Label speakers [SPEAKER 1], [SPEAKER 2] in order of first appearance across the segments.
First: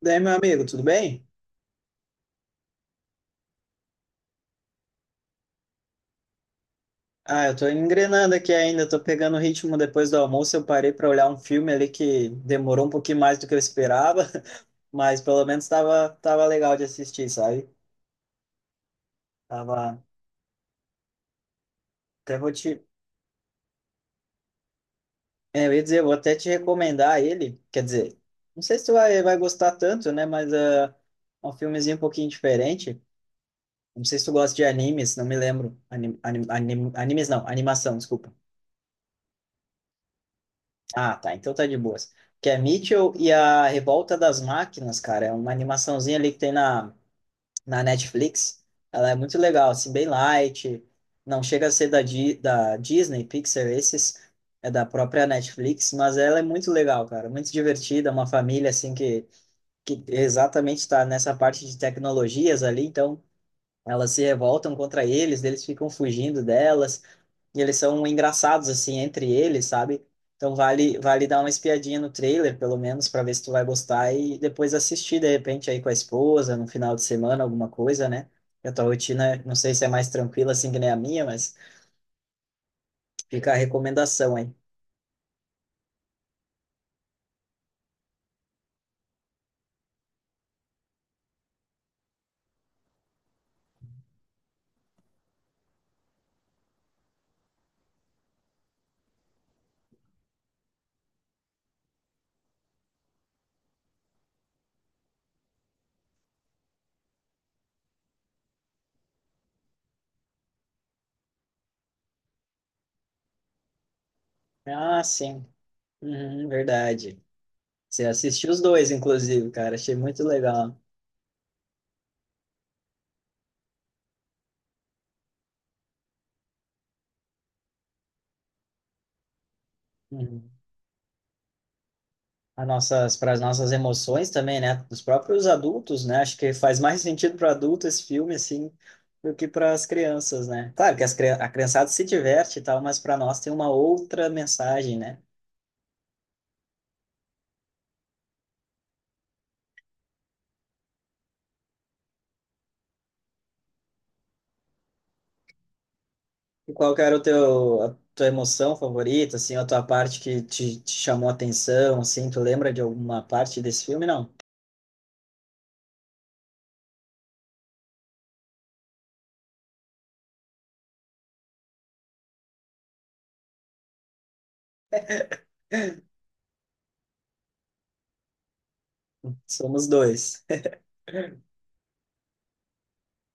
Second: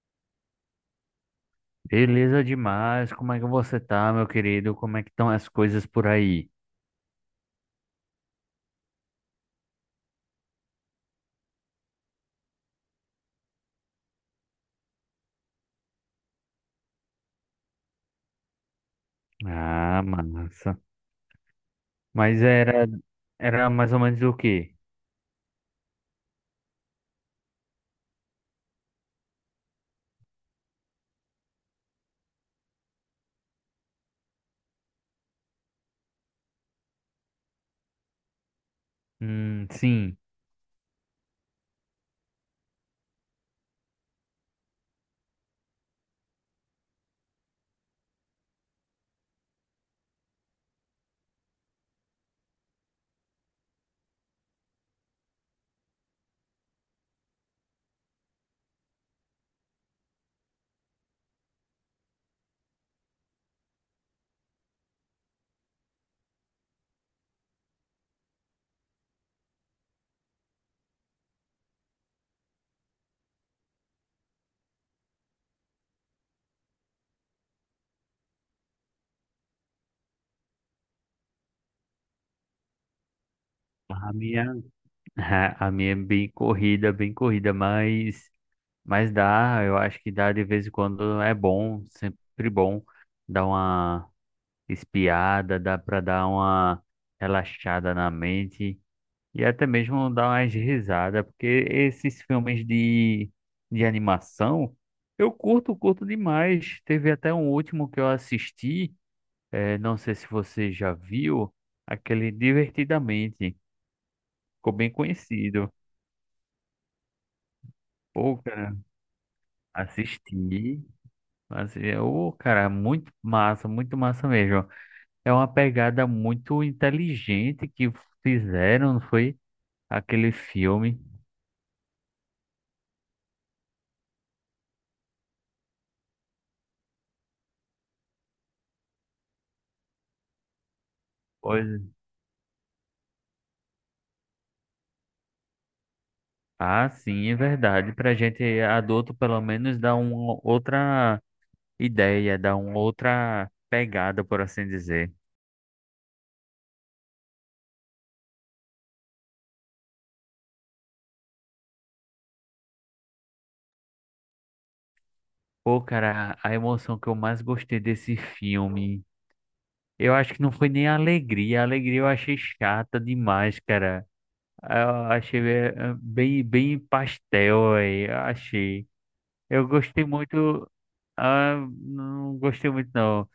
[SPEAKER 1] Daí, meu amigo, tudo bem?
[SPEAKER 2] Beleza demais, como é que você tá, meu querido? Como é que estão as coisas por aí?
[SPEAKER 1] Ah, eu tô engrenando aqui ainda, tô pegando o ritmo depois do almoço. Eu parei para olhar um filme ali que demorou um pouquinho mais do que eu esperava, mas pelo menos tava legal de assistir, sabe? Tava.
[SPEAKER 2] Ah, massa.
[SPEAKER 1] Até
[SPEAKER 2] Mas
[SPEAKER 1] vou te.
[SPEAKER 2] era, era mais ou menos o quê?
[SPEAKER 1] É, eu ia dizer, eu vou até te recomendar ele. Quer dizer, não sei se tu vai gostar tanto, né? Mas é um filmezinho um pouquinho diferente. Não sei se tu gosta de animes, não me lembro. Animes não, animação, desculpa.
[SPEAKER 2] Sim,
[SPEAKER 1] Ah, tá. Então tá de boas. Que é Mitchell e a Revolta das Máquinas, cara. É uma animaçãozinha ali que tem na Netflix. Ela é muito legal, assim, bem light. Não chega a ser da Disney, Pixar, esses. É da própria Netflix, mas ela é muito legal, cara. Muito divertida, uma família, assim, que exatamente está nessa parte de tecnologias ali. Então, elas se revoltam contra eles, eles ficam fugindo delas. E eles são engraçados, assim, entre eles, sabe? Então vale dar uma espiadinha no trailer, pelo menos, para ver se tu vai gostar e depois assistir, de repente, aí com a esposa, no final de semana, alguma coisa, né? E a tua rotina, não sei se é mais tranquila assim que nem a minha, mas fica a
[SPEAKER 2] a
[SPEAKER 1] recomendação aí.
[SPEAKER 2] minha, a minha é bem corrida, mas dá, eu acho que dá de vez em quando é bom, sempre bom dar uma espiada, dá pra dar uma relaxada na mente. E até mesmo dar umas risadas, porque esses filmes de animação, eu curto, curto demais. Teve até um último que eu assisti, não sei se você já viu, aquele Divertidamente, ficou bem
[SPEAKER 1] Ah, sim.
[SPEAKER 2] conhecido.
[SPEAKER 1] Uhum, verdade. Você
[SPEAKER 2] Pô,
[SPEAKER 1] assistiu os
[SPEAKER 2] cara,
[SPEAKER 1] dois, inclusive, cara. Achei muito legal.
[SPEAKER 2] assisti, mas o cara, muito massa mesmo. É uma pegada muito inteligente que fizeram, não foi? Aquele
[SPEAKER 1] Uhum.
[SPEAKER 2] filme.
[SPEAKER 1] Para as nossas emoções também, né? Dos próprios adultos, né? Acho que faz mais sentido para adulto esse filme, assim, do que para as crianças, né? Claro que a
[SPEAKER 2] Pois
[SPEAKER 1] criançada
[SPEAKER 2] é.
[SPEAKER 1] se diverte e tal, mas para nós tem uma outra mensagem, né?
[SPEAKER 2] Ah, sim, é verdade. Para a gente adulto, pelo menos, dá uma outra ideia, dá uma outra pegada, por assim dizer.
[SPEAKER 1] E qual que era o a tua emoção favorita, assim, a tua parte que te chamou a atenção, assim? Tu lembra de alguma parte desse filme? Não.
[SPEAKER 2] Pô, cara, a emoção que eu mais gostei desse filme, eu acho que não foi nem a alegria. A alegria eu achei chata demais, cara. Eu achei bem, bem pastel aí, eu achei. Eu
[SPEAKER 1] Somos
[SPEAKER 2] gostei
[SPEAKER 1] dois.
[SPEAKER 2] muito. Ah, não gostei muito, não.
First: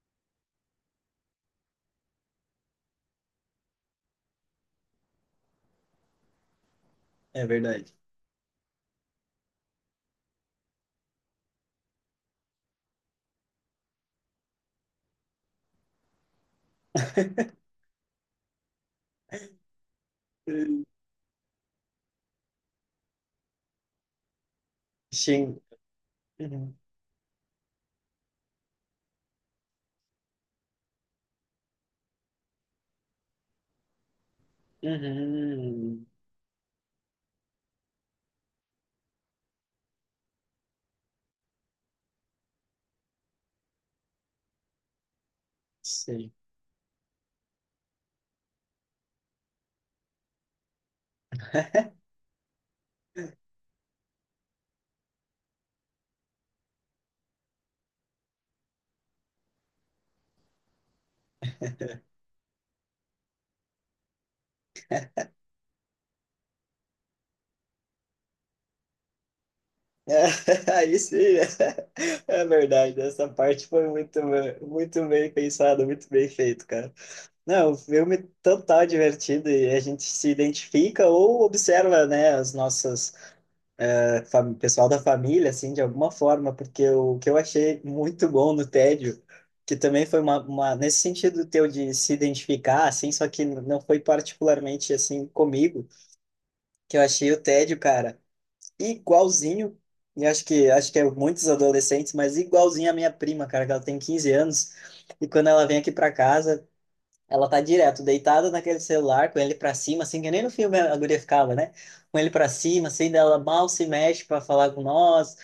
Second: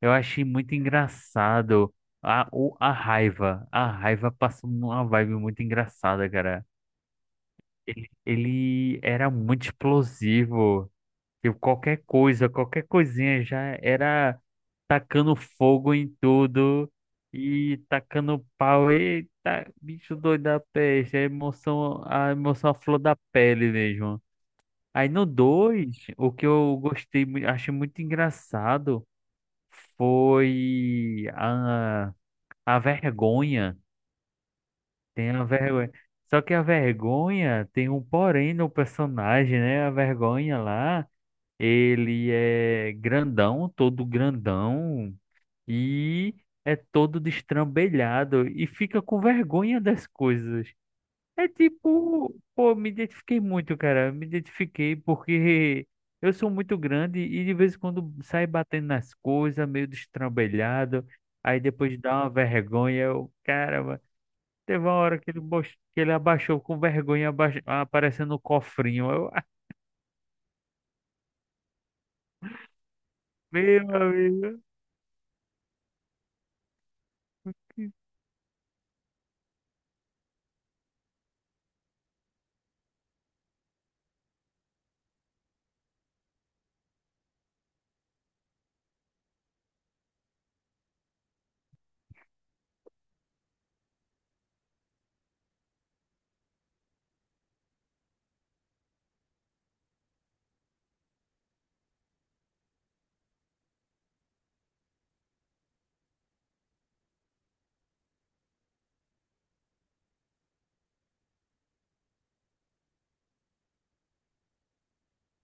[SPEAKER 2] Eu achei muito engraçado a, o, a raiva. A raiva passou uma vibe muito engraçada, cara.
[SPEAKER 1] É verdade.
[SPEAKER 2] Ele era muito explosivo. Tipo, qualquer coisa, qualquer coisinha já era tacando fogo em tudo e tacando pau. Eita, bicho doido da peste. A emoção à flor da pele mesmo. Aí no
[SPEAKER 1] Sim.
[SPEAKER 2] 2 o que
[SPEAKER 1] Uhum.
[SPEAKER 2] eu gostei, achei muito engraçado foi a vergonha. Tem a vergonha.
[SPEAKER 1] Uhum.
[SPEAKER 2] Só que a vergonha tem um porém no personagem, né? A vergonha lá, ele é grandão, todo grandão,
[SPEAKER 1] Sim.
[SPEAKER 2] e é todo destrambelhado e fica com vergonha das coisas. É tipo, pô, me identifiquei muito, cara. Me identifiquei porque eu sou muito grande e de vez em quando sai batendo nas coisas, meio destrambelhado. Aí depois dá uma vergonha, eu, cara, teve uma hora que que ele abaixou com vergonha, aparecendo o cofrinho. Eu, ah,
[SPEAKER 1] É, aí sim, é verdade. Essa parte
[SPEAKER 2] meu
[SPEAKER 1] foi
[SPEAKER 2] amigo.
[SPEAKER 1] muito bem pensada, muito bem feito, cara. Não, o filme é total divertido e a gente se identifica ou observa, né, as nossas pessoal da família, assim, de alguma forma, porque o que eu achei muito bom no Tédio, que também foi uma nesse sentido teu de se identificar, assim, só que não foi particularmente assim comigo, que eu achei o Tédio, cara igualzinho, e acho que é muitos adolescentes, mas igualzinho a minha prima, cara, que ela tem 15 anos, e quando ela vem aqui pra casa, ela tá direto deitada naquele celular, com ele pra cima, assim, que nem no filme a guria ficava, né? Com ele pra cima, assim, dela mal se mexe pra falar com nós.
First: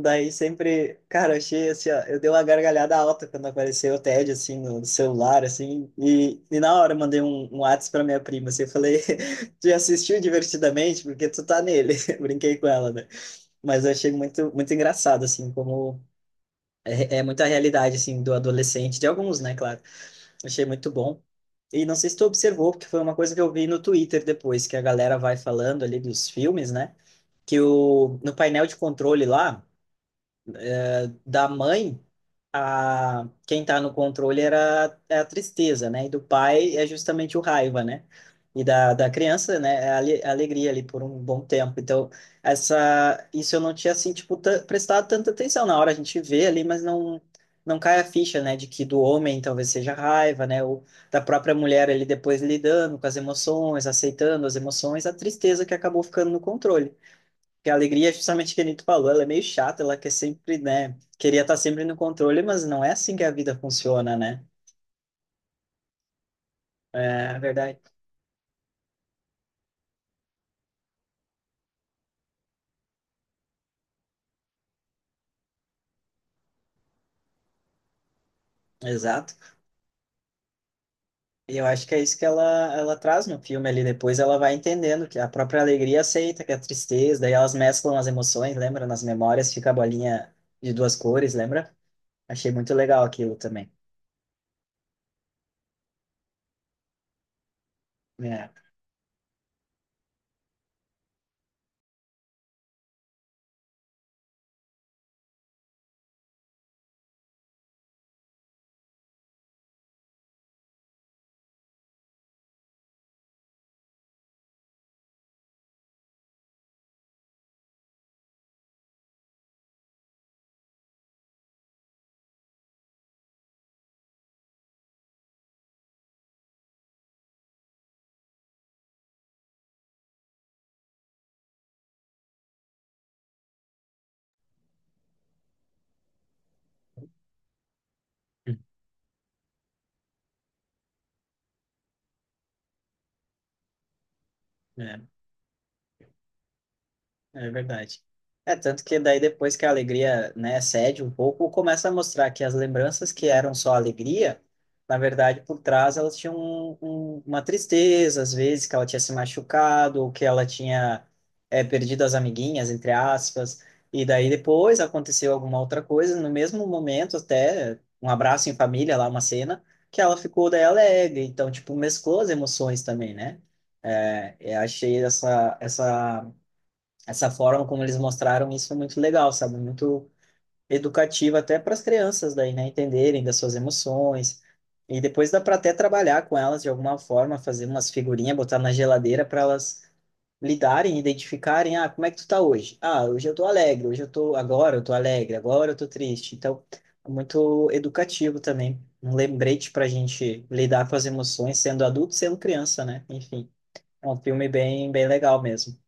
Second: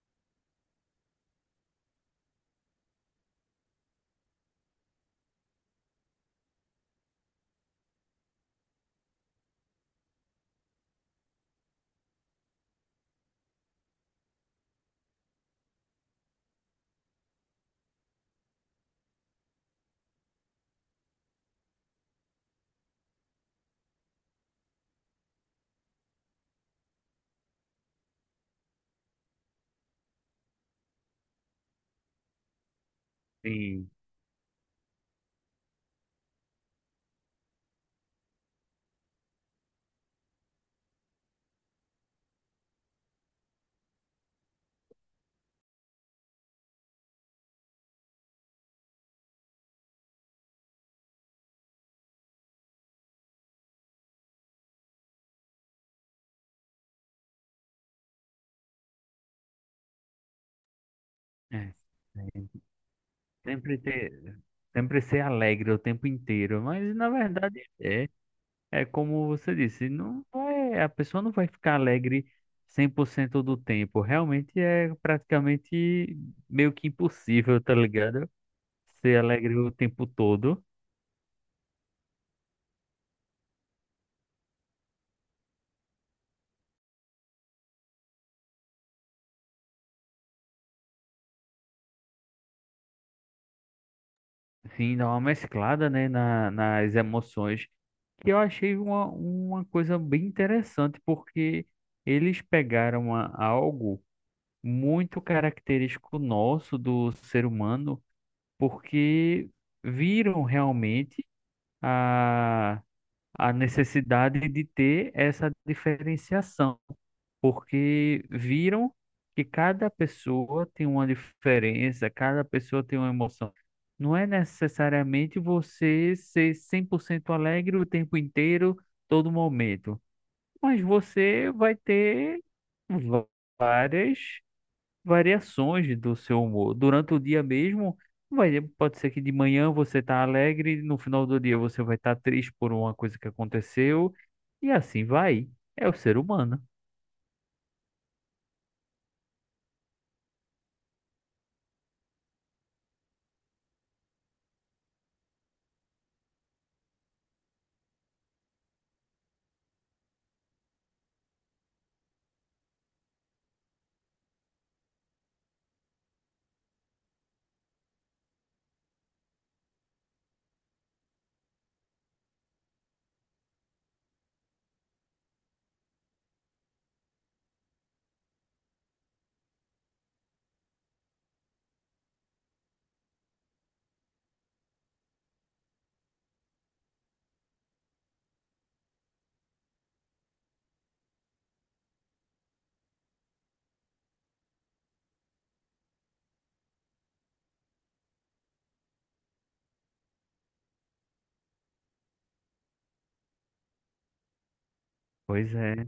[SPEAKER 1] Daí sempre, cara, eu achei assim, ó, eu dei uma gargalhada alta quando apareceu o TED, assim, no celular, assim, e na hora eu mandei um WhatsApp pra minha prima, assim, eu falei, já assistiu divertidamente, porque tu tá nele, brinquei com ela, né? Mas eu achei muito engraçado, assim, como é muita realidade, assim, do adolescente, de alguns, né, claro. Achei muito bom. E não sei se tu observou, porque foi uma coisa que eu vi no Twitter depois, que a galera vai falando ali dos filmes, né? Que o, no painel de controle lá, da mãe, a quem tá
[SPEAKER 2] Sim,
[SPEAKER 1] no controle era é a tristeza, né? E do pai é justamente o raiva, né? E da criança, né? É a a alegria ali por um bom tempo. Então, essa isso eu não tinha assim tipo prestado tanta atenção na hora a gente vê ali, mas não cai a ficha, né, de que do homem talvez seja raiva, né, ou da própria mulher ali depois lidando com as emoções, aceitando as emoções, a tristeza que acabou ficando no controle. Porque a alegria é justamente o que a gente falou, ela é meio chata, ela quer sempre, né? Queria estar
[SPEAKER 2] é,
[SPEAKER 1] sempre no controle,
[SPEAKER 2] é,
[SPEAKER 1] mas não é assim que a vida
[SPEAKER 2] sempre ter,
[SPEAKER 1] funciona, né?
[SPEAKER 2] sempre ser alegre o tempo inteiro. Mas na
[SPEAKER 1] É
[SPEAKER 2] verdade,
[SPEAKER 1] verdade.
[SPEAKER 2] é como você disse, não vai, a pessoa não vai ficar alegre 100% do tempo. Realmente é praticamente meio que impossível, tá ligado? Ser
[SPEAKER 1] Exato.
[SPEAKER 2] alegre o tempo todo.
[SPEAKER 1] E eu acho que é isso que ela traz no filme ali. Depois ela vai entendendo que a própria alegria aceita, que é a tristeza, daí elas mesclam as emoções, lembra? Nas memórias fica a bolinha de duas cores, lembra? Achei muito legal aquilo também.
[SPEAKER 2] Sim, dá uma mesclada, né, na, nas emoções, que eu
[SPEAKER 1] É.
[SPEAKER 2] achei uma coisa bem interessante, porque eles pegaram algo muito característico nosso do ser humano, porque viram realmente a necessidade de ter essa diferenciação, porque viram que cada pessoa tem uma diferença, cada pessoa tem uma emoção. Não é necessariamente você ser 100% alegre o tempo inteiro, todo momento, mas você vai ter va- várias variações do seu humor. Durante o dia mesmo, vai, pode ser que de manhã você tá alegre, no final do dia você vai estar triste por uma coisa que aconteceu, e
[SPEAKER 1] É.
[SPEAKER 2] assim vai. É o ser humano.
[SPEAKER 1] É verdade. É tanto que daí depois que a alegria, né, cede um pouco, começa a mostrar que as lembranças que eram só alegria, na verdade, por trás elas tinham uma tristeza, às vezes que ela tinha se machucado, ou que ela tinha perdido as amiguinhas, entre aspas, e daí depois aconteceu alguma outra coisa, no mesmo momento até um abraço em família, lá uma cena, que ela ficou daí alegre, então, tipo, mesclou as emoções também, né? É, eu achei essa forma como eles mostraram isso é muito legal, sabe? Muito educativa até para as crianças daí, né? Entenderem das suas emoções. E depois dá para até trabalhar com elas de alguma forma, fazer umas figurinhas, botar na geladeira para elas lidarem, identificarem, ah, como é que tu tá hoje? Ah, hoje eu tô alegre, agora eu tô alegre, agora eu tô triste. Então, é muito educativo também, um lembrete para a gente lidar com as emoções, sendo adulto, sendo criança, né? Enfim, é um filme bem legal
[SPEAKER 2] Pois
[SPEAKER 1] mesmo.
[SPEAKER 2] é,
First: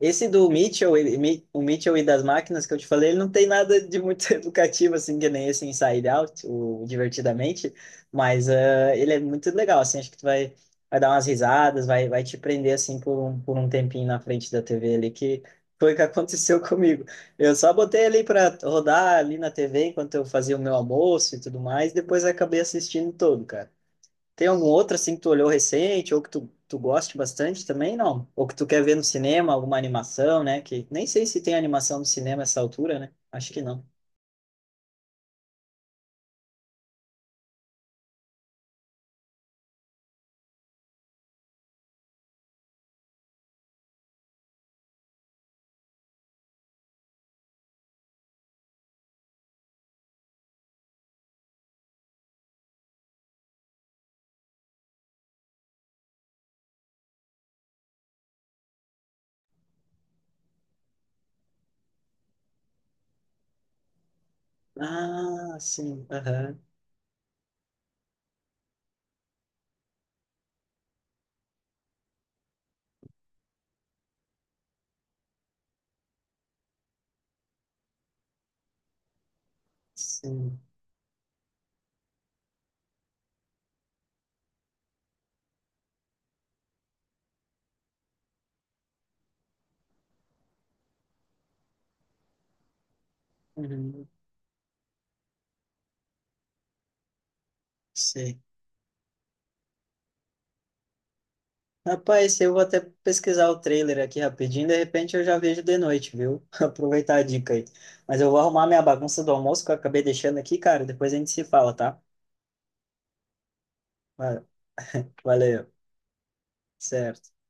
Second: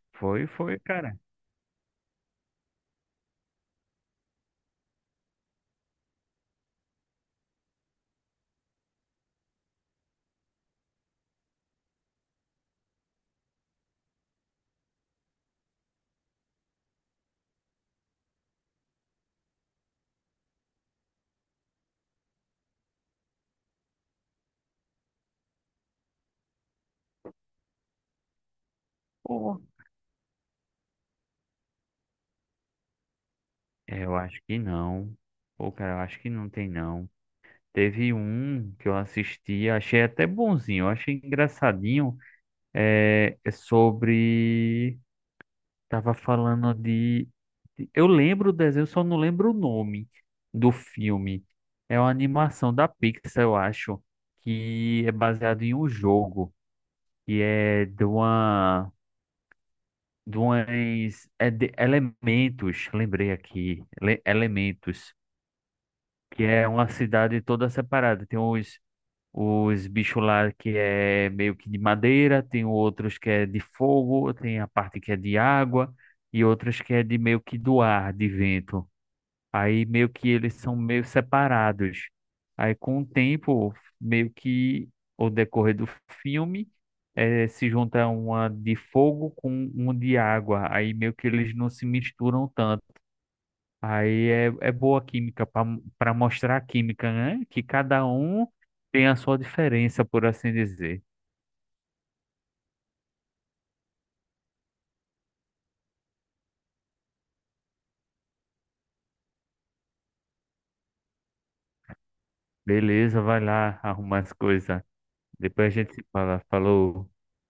[SPEAKER 1] Esse
[SPEAKER 2] foi,
[SPEAKER 1] do
[SPEAKER 2] foi,
[SPEAKER 1] Mitchell,
[SPEAKER 2] cara.
[SPEAKER 1] o Mitchell e das máquinas que eu te falei, ele não tem nada de muito educativo, assim, que nem esse Inside Out, o Divertidamente, mas ele é muito legal, assim, acho que vai dar umas risadas, vai te prender, assim, por por um tempinho na frente da TV ali, que foi o que aconteceu comigo. Eu só botei ali para rodar ali na TV enquanto eu fazia o meu almoço e tudo mais, depois acabei assistindo todo, cara. Tem algum outro assim que tu olhou recente ou que tu goste bastante também, não? Ou que tu quer ver no cinema,
[SPEAKER 2] Pô,
[SPEAKER 1] alguma animação, né? Que nem sei se tem animação no cinema essa altura, né? Acho que não.
[SPEAKER 2] é, eu acho que não. Pô, cara, eu acho que não tem não. Teve um que eu assisti, achei até bonzinho, eu achei engraçadinho, é é sobre tava falando de. Eu lembro o desenho, só não lembro o nome do filme. É uma animação da Pixar, eu acho, que é baseado em um jogo, que é de uma. De umas, é de elementos, lembrei aqui, elementos,
[SPEAKER 1] Ah, sim.
[SPEAKER 2] que
[SPEAKER 1] Aham.
[SPEAKER 2] é uma cidade toda separada. Tem uns, os bichos lá que é meio que de madeira, tem outros que é de fogo, tem a parte que é de água e outros que é de meio que do ar, de vento. Aí meio que eles
[SPEAKER 1] Sim.
[SPEAKER 2] são meio separados. Aí com o tempo, meio que ao decorrer do filme, se junta uma de fogo com um de água. Aí meio que eles não se misturam tanto.
[SPEAKER 1] Uhum.
[SPEAKER 2] Aí é, é boa a química para mostrar a química, né? Que cada
[SPEAKER 1] Sei.
[SPEAKER 2] um tem a sua diferença, por assim dizer.
[SPEAKER 1] Rapaz, eu vou até pesquisar o trailer aqui rapidinho, de repente eu já vejo de noite, viu? Aproveitar a dica aí. Mas eu vou arrumar minha bagunça do almoço que eu acabei deixando aqui, cara. Depois a gente se fala, tá?
[SPEAKER 2] Beleza, vai lá arrumar as
[SPEAKER 1] Va-
[SPEAKER 2] coisas.
[SPEAKER 1] Valeu.
[SPEAKER 2] Depois a gente se fala. Falou.
[SPEAKER 1] Certo.